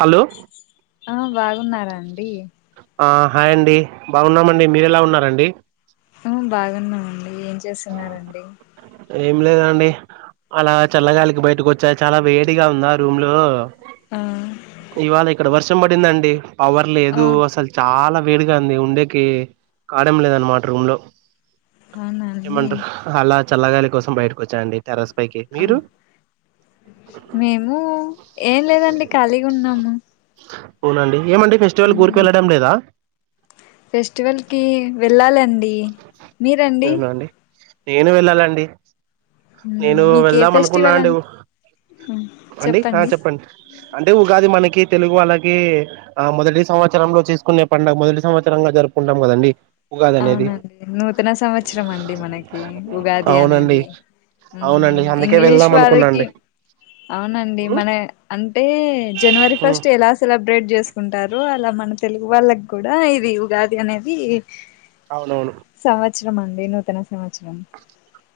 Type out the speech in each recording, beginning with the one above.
Hello ఆ బాగు ఉన్నారంండి ఆ హాయ్ అండి బాగున్నామండి మీరెలా ఉన్నారండి బాగున్నామండి ఏం చేస్తున్నండి ఏం లేదండి అలా చల్లగాలికి బయటకు వచ్చా చాలా వేడిగా ఉందా రూమ్ లో ఆ ఇవాళ ఇక్కడ వర్ష పడిందండి పవర్ ఆ లేదు అసలు చాలా వేడుగాంది ఉండేకి కాడం లేదన్నమాట రూమ్ లో అవునా అండి ఏమంట హాల చల్లగాలి కోసం బయటకు ఆ మీరు మేము ఏం లేదండి కలిగి ఉన్నాము అవునండి ఏమండి ఫెస్టివల్ ఊరికి వెళ్ళడం లేదా ఫెస్టివల్ కి వెళ్ళాలండి మీరండి అవునా అండి నేను వెళ్ళాలండి మ్మ్. నేను మీకు ఏ వెళ్దాం అనుకున్నా ఫెస్టివల్ అం అండి అండి ఆ చెప్పండి అంటే ఉగాది మనకి తెలుగు వాళ్ళకి ఆ మొదటి సంవత్సరంలో చేసుకునే పండుగ మొదటి సంవత్సరంగా జరుపుకుంటాం కదండి ఉగాది అనేది అవునండి నూతన సంవత్సరం అండి మనకి ఉగాది అవునండి అనేది అవునండి మ్మ్ అందుకే ఇంగ్లీష్ వెళ్దాం అనుకున్నా వారికి అండి అవునండి ఉమ్, మన అంటే జనవరి ఉమ్, ఫస్ట్ ఎలా సెలబ్రేట్ చేసుకుంటారు అలా మన తెలుగు వాళ్ళకి కూడా ఇది ఉగాది అనేది అవునవును చ్చరామ్ అండి నూతన సంవత్సరం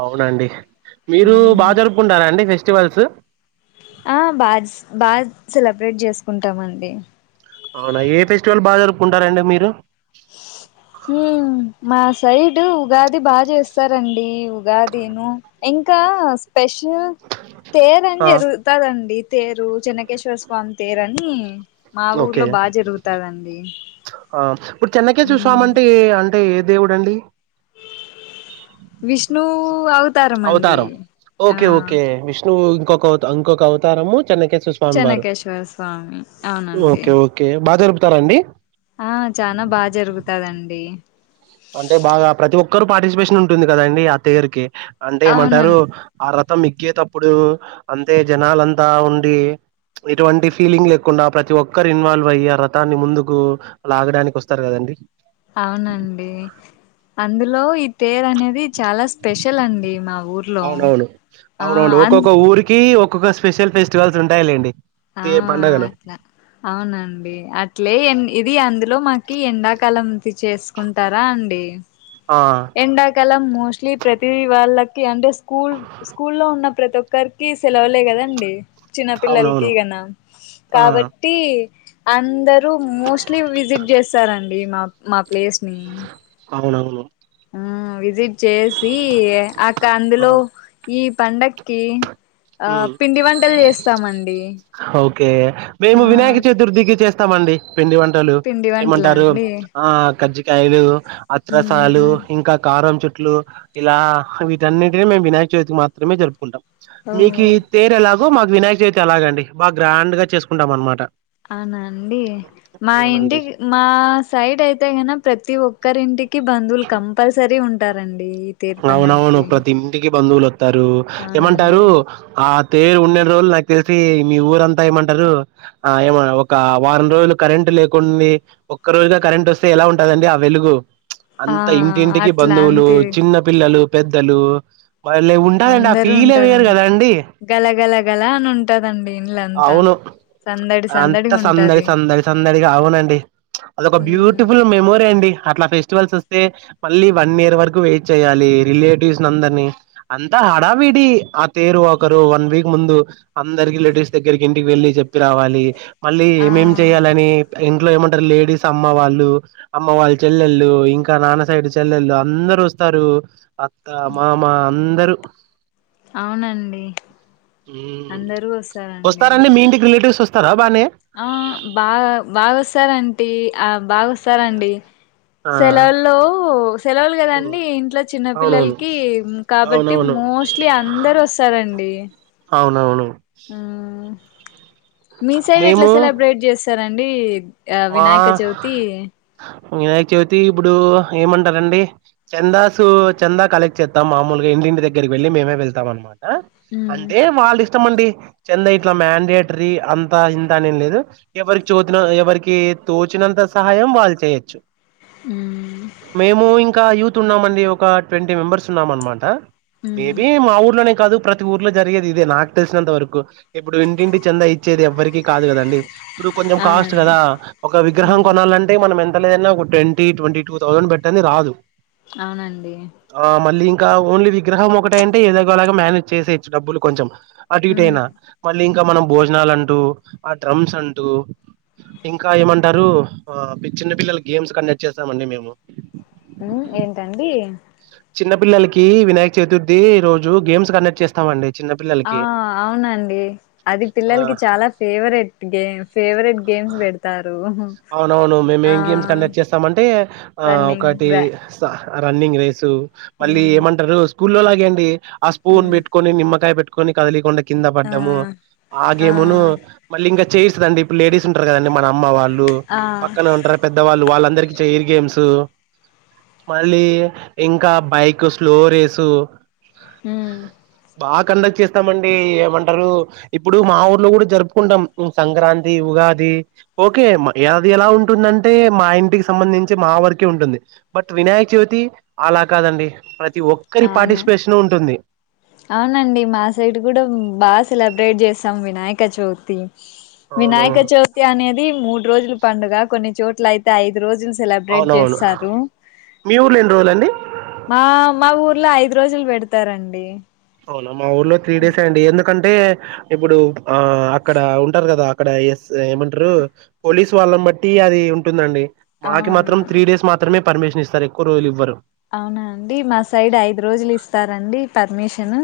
అవునండి మీరు మ్మ్. బాగా జరుపుకుంటారంండి ఫెస్టివల్ వల్స్ ఆ బా బా్ సెలబ్రేట్ చేసుకుంటామండి అవునా ఏ ఫెస్టివల్ బాగా జరుపుకుంటారంండి మీరు హ్మ మా సైడ్ ఉగాది బాగా చేస్తారంండి ఉగాదిను ఇంకా స్పెషల్ తేరు అని ఆ జరుగుతుదండి తేరు జనకేశ్వర్ పన్ తేరని మా ఓకే ఊర్లో బాగా జరుగుతాదండి ఆ ఇప్పుడు చిన్నకేశ్వర స్వామి అంటే అంటే ఏ దేవుడంండి విష్ణు అవ అవుతారం ఓకే ఓకే విష్ణు ఇొకంకొక అవతారమ్ము చిన్నకి స్మివారు చెన్నకేశ్వర స్వామి అవునండి ఓకే ఓకే బాద చెతారండి ఆ చనా బాగా జరుగుతదండి అంటే బాగా ప్రతి ఒక్కరుూ పార్టిసిపేషన్ ఉంటుంది కదాండి ఆ తథయర్ కి అంటే అవునం ఏమంటారు ఆ రతం ఎక్కేటప్పుడు అంతే జనాలంతా ఉండి ఇటువంటి ఫీలింగ్ లేకుండా ప్రతి ఒక్కరు ఇన్వాల్వ్ అయి ఆ రథాన్ని ముందుకు లాగడానికి వస్తారు కదండి అవునండి అందులో తేరు అనేది చాలా స్పెషల్ అండి మా ఊర్లో అవునవును. ఆ అ ఇక్కొక్క స్పెషల్ ఫెటివల్స్ ఉంటాయాలేండి ఆ అట్లా అవునండి అట్లే ఇది అందులో మాకు కి ఎండాకాలం చేసుకుంటారా అండి ఆ ఎండాకాలం మోస్ట్లీ ప్రతి వాళ్ళకి అంటే స్కూల్ స్కూల్లో ఉన్న ప్రతి ఒక్కరికి సెలవులే కదండి చిన్నపిల్లలకి అవునవును. గనా ఆ కాబట్టి అందరూ మోస్ట్లీ విజిట్ చేస్తారండి అీ మా మా ప్లేస్ ని కావునావును ఆ విజిట్ చేసి అక్క ఆ! అందులో ఈ పండక్కి ఆ పిండి వంటలు చేస్తామండి ఓకే మేము ఆ వినాయక చతుర్దిికి చేస్త ఇస్తామండి పిండి వంటలు పిండి వంటలా ఏమంటారు అండి ఆ క్జ కాలు అచ్చసాలు ఇంకా కారం చుట్టూ ట్లు ఇలా వీటన్నిటి మేము వినాయక చవితికి మాత్రమే జరుపుకుంటాం మీకు ఓ తేర ఎలా మాకు వినాయక చవితి అలాగండి బాగా గ్రాండ్ గా చేసుకుంటాం అనమాట అవునాండి మా అవునండి ఇంటికి మా సైడ్ అయితే కన ప్రతి ఒక్కరింటికి బంధువులు కంపల్సరీ ఉంటా ంటారంండి అవునవును ప్రతి ఇంటికి బందువులు- ారు అవునండి ఏమంటారు ఆ పేరు ఉడిన రోజులు నాకు తెలిసి మీ ఊరంతా ఏమంటారు ఆ ఏమ ఒక వారం రోజులు కరెంట్ లేకుండి ఒక్క రోజుగా కరెంట్ వస్తే ఎలా ఉంటదండి ఆ వెలుగు ఆ అంత ఇంటి ఇంటికి అట్లా బంధవులు అంతే పిల్లలు పెద్దలు వాళ్ళ ఉంటదండి ఆ అందరూ ఫీల్ అవ్యరు ఉంటారండి కదా అండి గల గల గల అని ఉంటదండి ఇండ్లంతా అవును సందడి అంతా సందడిగా సందడి ఉంటది సందడి సందడిగా అవునండి అదొక బ్యూటిఫుల్ మెమోరీ అండి అట్లా ఫెస్టివల్స్ వస్తే మళ్ళీ వన్ ఇయర్ వరకు వ చెయాలి రిలేటివ్స్ ని అందరిని అంతా హడావిడి ఆ తేరు ఒకరు వన్ వీక్ ముందు అందరి రిలేటివ్స్ దగ్గరికి ఇంటికి వెళ్ళి చెప్పి రావాలి మళ్ళీ ఆ ఏమేం చెయాలని ఇంట్లో ఏమంటారు లేడీస్ అమ్మ వాళ్ళు అమ్మ వాళ్ళ చెల్లెళ్ళు ఇంకా నాన్న సైడ్ చెల్లెళ్ళు అందరుూ వ ఇస్తారు అత్త మామ అంత ందరు అవునండి వస్తారండి మీ ఇంటికి రిలేటివ్స్ వస్త హలో ఆ బా బాగాస్తార్ అంత టీ అవు బాగోస్తారండి ఆ సెలవుల్లో సెలవులు ఉమ్, కదండి ఇంట్లో చిన్న అవునవును పిల్లలకి కాబట్టి అవునవును మోస్ట్లీ అందరూ వస్తారండి అవును ఆ మీ సైడ్ ఎట్లా మేము సెలబ్రేట్ చేస్తారని అండి ఆ మా వినాయక చవితి వినాయక చవితి ఇప్పుడు ఏమంటారండి చందాసు చందా కలెక్ట్ చెత్తాం మామూలుగా ఇంటింటి దగ్గరికి వెళ్ళి మేమే వెళ్తాం అన్నమాట మ్ అంటే వాళ్ళు ఇమండి చెంద ఇట్లా మండేటరీ అంత ఇంత అనేం లేదు ఎవరి చొతినో ఎవరికి తోచనంతర సహాయం వాల్చయచ్చు మ్ మేము ఇంకా యూత్ ఉన్నామండి ఒక ట్వంటీ మెంబర్స్ ఉన్నాం అనమాట మ్ మేబి మా ఊర్లోనే కాదు ప్రతి ఊర్లో జరిగేది ఇదే నాకు తెలిసినంత వరకు ఇప్పుడు ఇంటింటి చెంద ఇచ్చేది ఎవ్వరికీ కాదు కదండి ఇప్పుడు కొంచెం కాస్ట్ అవునండి కదా ఒక మ్ విగ్రహం కొనాలంటే మనం ఎంత లేదన్నా ఒక ట్వంటీ ట్వంటీ టూ థౌసండ్ పెట్టని రాదు అవునండి ఇ ఓన్లీ విగ్రహం ఒకట అంటే ఏదోలాగా మేనేజ్ చేసయచ్చు డబ్బులు కొంచెం అటు ఇటు మ్ అయినా మళ్ళీ ఇం ఇకా మనం భోజనాలు అంటూ ఆ డ్రమ్స్ అంటూ ఇంకా ఏమంటారు ఆ చిన్న పిల్లలు గేమ్స్ కండక్ట్ చేస్తామండి మేము ఉ ఏంటండి చిన్న పిల్లలకి వినాయక చతుర్థి రోజు గేమ్స్ కండక్ట్ చేస్తామండి చిన్న ఆ పిల్లలకి అవునండి అది ఆ పిల్లలకి చాలా ఫేవరెట్ గేమ్ ఫేవరెట్ గేమ్స్ పెడతారు అవునవును మేము ఆ ఏం గేమ్స్ కండక్ట్ చేస్తామంటే ఆ రన్నింగ్ ఒకటి రా రన్నింగ్ రేసు మళ్ళీ ఉమ్ ఏమంటారు స్కూల్లోలాగ అండి ఆ స్పూన్ ఉమ్ పెట్కొని నిమ్కాయ పెట్క కొన్ని కదిలికుండా కింద ఆ పడ్డము ఆ గేమును మళ్ళీ ఇంకా చేయిస్తుదండి లేడీస్ ఉంటారు కదండి మనమ్ వాళ్ళు ఆ పక్కనే ఉంటారు పెద్దవాళ్ళు వాళ్ళ అందరికి చెైయిర్ గేమ్స్ మళ్ళీ ఇంకా బైక్ స్లో రేసు ఉమ్ బాగా కండక్ట్ చేస్తామండి ఏమంటారు ఇప్పుడు మా ఊర్లో కూడా జరుపుకుంటాం సంక్రాంతి ఉగాది ఓకే ఏది ఎలా ఉంటుందంటే మా ఇంటికి సంబంధించి మా వరకే ఉంటుంది బట్ వినాయక చ్యవితి అలా కాదండి ప్రతి ఒక్కరి అవున పార్టిసిపేషన్ ఉంటుంది అవునండి మా సైడ్ కూడా బాగా సెలబ్రేట్ చెస్ సం వినాయక జ్యోతి వినాయక అవునవును చవితి అనేది మూడు రోజులు పండుగ కొన్ని చోట్ల అయితే ఐదు రోజులు సెలబ్రేట్ అవునవును చేస్తారు మీ ఊర్లో ఎన్ని రోజులండి మా మా ఊర్లో ఐదు రోజులు పెడతారండి అవునా మా ఊర్లో త్రీ డేస్ అండి ఎందు ఎకంటే ఇప్పుడు ఆ అక్కడ ఉంటారు కదా అక్కడ ఎస్ ఏమంటారు పోలీసు వాళ్ళం బట్టి అది ఉంటుందండి బాకి మాత్రం అవునవును త్రీ డేస్ మాత్రమే పర్మిషన్ ఇస్తారు ఎక్కువ రోజులు ఇవ్వరు అవునా అండి మా ఎన్న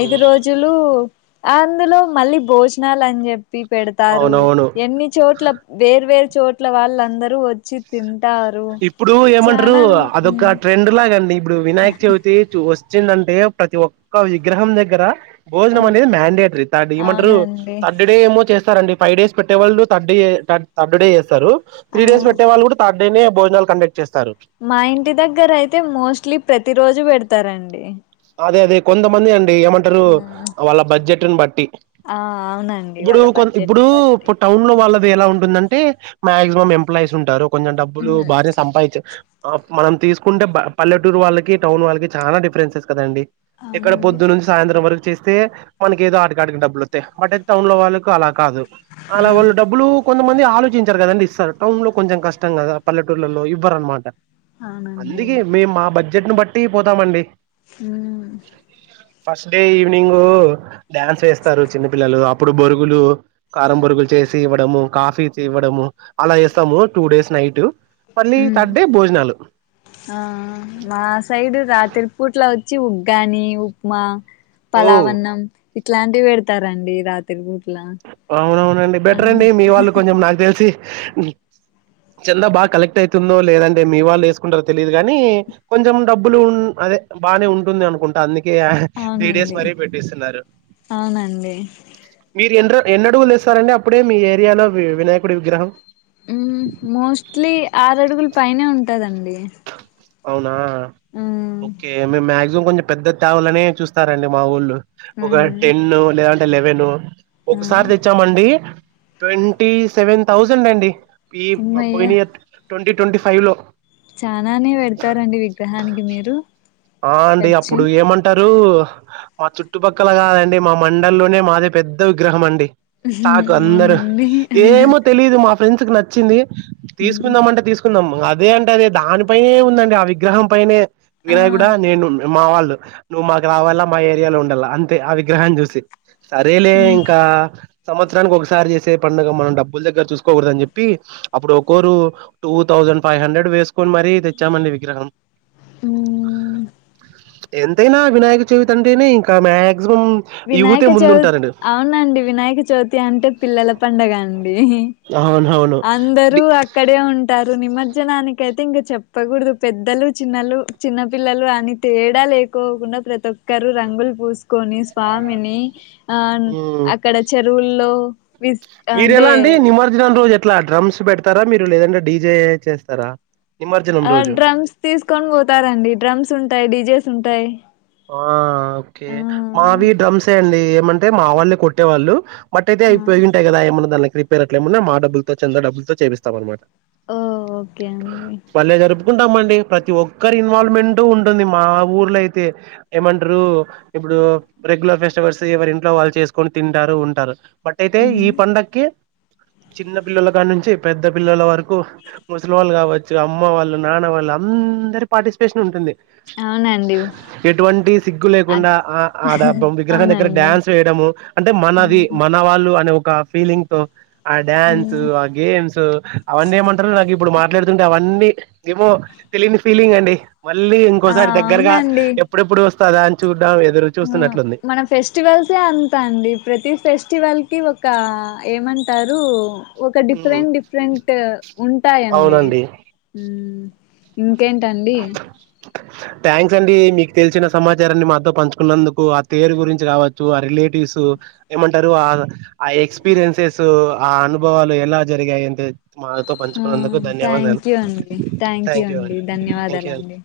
ఐదు ఉమ్. రోజులు అందులో మళ్ళీ భోజనాలు అని చెప్పి ప్పి పెడతారు అవునవును ఎన్ని చోట్ల వేర్వేరు చోట్ల వాళ్ళందరూ వచ్చి తి ఇప్పుడు ఏమంటారు అదొక హ్మ్. ట్రెండ్ లాగాండి ఇప్పుడు వినాయక చేవతేూ వస్త వచ్చిందంటే ప్రతి ఒక్క విగ్రహం దగ్గర భోజనం హ్మ్. అనేది మ్యాండేటరీ థర్డ్ ఏమంటారు అవునండి థర్డ్ డే ఏమో చేస్తారారండి ఫైవ్ డేస్ పెట్టేవాళ్ళు థర్డ్ థర్డ్ డేస్త ఆ త్రీ డేస్ పెట్టే వాళ్ళు కూడా త నే బోజనాలు కండక్ట్ మా ఇంటి దగ్గర అయితే మోస్ట్లీ ప్రతి రోజు పెడతారండి అదే అదే కొంత మంది అ ఏమంటారు ఆ వాళ్ళ బడ్జెట్ న్ పట్టి ఆ! అవునండి ఇప్పుడు వాళ్ళ కొ బడ్జెట్ ఇప్పుడు ని బట్టి ఇప్పు టౌన్ లో వాళ్ళ ఎలా ఉంటుందంటే మాక్సిమం ఎంప్లాయీస్ ఉంటారు కొంచెం డబ్బులు హ్మ్. భార్య సంపాదించు మనం తీసుకుంటే పల్లెటూరు వాళ్ళకి టౌన్ వాళ్ళకి చాలా డిఫరెన్సెస్ ద అండి ఇక్కడ అవునండి పొద్దు నుంచి సాయంత్రం వరకు చేసి స్తే మనక ఏదో అడికాడికి డబ్బులు వస్తాయి బట్తే టౌన్ లో వాళ్ళకు అలా కాదు అలా హ్మ్. వాళ్ళు డబ్బులు కొంతమంది ఆలోచించారు కదండి సార్ టౌన్ లో కొంచెం కష్టం కదా పల్లెటూర్లలో ఇవ్వరు అనమాట అవునండి అందుకే మేము మా బడ్జ చెట్టును బట్టి పోతామండి అ ఫస్ట్ డే ఈవనింగ డ్యాన్స్ వేస్తారు చిన్న పపిల్లలు అప్పుడు బొరుగులు కారం బొరుగులు చేసి ఇవ్వడము కాఫీ ఇవ్వడము అలా చేస్తాము టూ డేస్ నైట్ మళ్ళీ థర్డ్ డే భోజనాలు ఆ మా సైడ్ త్రి పుట్లా వచ్చి ఉగ్గాని ఉప్మా ఓ పలావన్నం ఇట్లాంటివి పెడతారండి రాత్రి పూర్తి అవునవునండి బెటర్ అండి మీ వాళ్ళు కొంచెం నాకు తెలిసి చందా బాగా కలెక్ట్ అయితుందో లేదంటే మీ వాళ్ళు వేసుకుంటారో తెలిదు కాగానీ కొంచెం డబ్బులు అదే బాగానే ఉంటుంది అనుకుంటా అందుక త్రీ డేస్ అవునండి మరీ పెట్టిస్తున్నారు అవునండి ఎ ఎన్న అడుగులు ఇస్తారండి అప్పుడే మీ ఏరియాలో వినాయకుడి విగ్రహం ఉమ్ మోస్ట్లీ ఆరడుగుల పైనే ఉంటాదండి అ అవునా ఓకే మ్యాగ ం కొంచెం పెద్ద తేవలనే చూస్తారండి మాఊళ్ళు ఒక ఉమ్ టెన్ లేదంటే సలెవెను ఆ ఒకసారి తెచ్చామండి ట్వంటీ సెవెన్ థౌజండ్ అండి ఈ అమ్మయ్య పోయిని ఎ ట్వంటీ ట్వంటీ ఫైవ్ లో చానాానే పెడతారండి విగ్రహానికి మీరు అండి ఖర్చు అప్పుడు ఏమంటారు మా చుట్టుపక్కల కాదండి మా మండల్లోనే మాదే పెద్ద విగ్రహం అండి తకు అందరు అవునండి ఏమో తెలిదు మా ఫ్రెండ్స్ కు నచ్చింది తీసుకుందాంమంటే తీసుకుందాంమా అదే అంటడి అదే దానిపైనే ఉందండి ఆ విగ్రహం పనే ఆ వి్రహ కూడా నేను మా వాళ్ళు నువ్వు మాకు కా రావాల మా ఏరియాలో ఉండాల అంతే ఆ విగ్రహాన్ని చూసి సరేలే ఉమ్ ఇంకా సంవత్సరానికి ఒకసారి చేసే పండుగ మనం డబ్బుల దగ్గర చూసుకోకూడ అని చెప్పి అప్పుడు ఒకరు టూ థౌజండ్ ఫైవ్ హండ్రెడ్ వేసుకొని మర తెచ్చామండి విగ్రహం అ ఎంతైనా వినాయక చవితి అంటేనే ఇంకా మ్యాక్ వినాయక చవితి అవునండి వినాయక చవితి అంటే పిల్లల పండగ అండి అవునవును. అందరూ డి అక్కడే ఉంటారు నిమజ్జనాకయితే ఇంకా చెప్పకూడదు పెద్దలు చిన్నలు చిన్న పిల్లలు అని తేడా లేకోకుండా ప్రతి క్కరు రంగులు పూసుకొని ని అక్కడ చెరువు హలో మీర ఎలా అండి. నిమజ్జనం రోజే అట్లా డ్రమ్స్ పెడతారా, మీరు లేదంటే డీజే చేస్తారా నిమజ్జనం ఆ రోజు. డ్రమ్స్ తీసుకొని పోతారండి. డ్రమ్స్ ఉంటాయి. డీజే ఉంటాయి. ఆ ఓకే ఆ మావి డ్రమ్సే అండి అంటే మా వాళ్ళే కొట్టేవాళ్ళు బట్ అయితే ఆ ఇ ప్రజెంటయి కదా ఏమన్నుంద రీ పేర్ అట్ల ఏం ఉన్నా మా డబ్బుల్తో చంద డబ్బుల్తో చేపిస్తాం అన్నమాట ఓ ఓకే అండి ఉంటామండి ప్రతి ఒక్క ఒక్కరి ఇన్వాల్వ్మెంట్ ఉం టుంది మా ఊర్లో అయితే ఏమంటారు. ఇప్పుడు రెగ్యులర్ ఫెస్టివల్స్ ఎవరి ఇంట్లో వాళ్ళు చేసుకొని తింటారు ఉంటారు. బట్ అయితే ఈ హ్మ్. పండక్కి చిన్న పిల్లల కాడి నుంచి పెద్ద పిల్లల వరకు ముసలి వాళ్ళు కావచ్చు. అమ్మ వాళ్ళు, నాన్న వాళ్ళు అందరి పార్టిసిపేషన్ ఉంటుంది. అవునండి ఎటువంటి సిగ్గు అ లేకుండా ఆ ఆడబ్బ విగ్రహా దగ్గర అవునండి డ్యాన్స్ వేయడము. అంటే మనది. హ్మ్. మన వాళ్ళు అనే ఒ క్క ఫీలింగ్తో ఆ డ్యాన్స్ హ్మ్. ఆ గేమ్స్ అవన్నీ ఏమంటారు నాకు ఇప్పుడు మ ట్లాడుతుంటే అవన్నీ ఏమో తెలియని ఫీలింగ్ అండి మళ్ళీ ఆ ఇంకోసారి దగ్గరగా అవునండి డు వస్తాదా అని చూడ్ ఆ మన ఫెస్టివల్సే అంతా అండి ప్రతి ఫెస్టివల్ కి ఒ కా ఏమంటారు ఒక ఉమ్, డిఫరెంట్ డిఫరెంట్ ఉంటాయండి‌ ఉ హ్ ఓ థ్యాంక్స్ అండి. మీకు తెలిసిన సమాచారాన్ని మాతో పంచుకున్నందుకు. ఆ తేరు గురించి కావచ్చు ఆ రిలేటివ్స్ ఏమంటారు. ఆ ఆ ఎక్స్పీరియన్సెస్ ఆ అనుభవాలు ఎలా జరిగాయి అంతే మాతో ఆ! పంచుకున్నందుకు ధన్యవాదాలు. థ్యాంక్ యూ అం న్యవాదాలండి.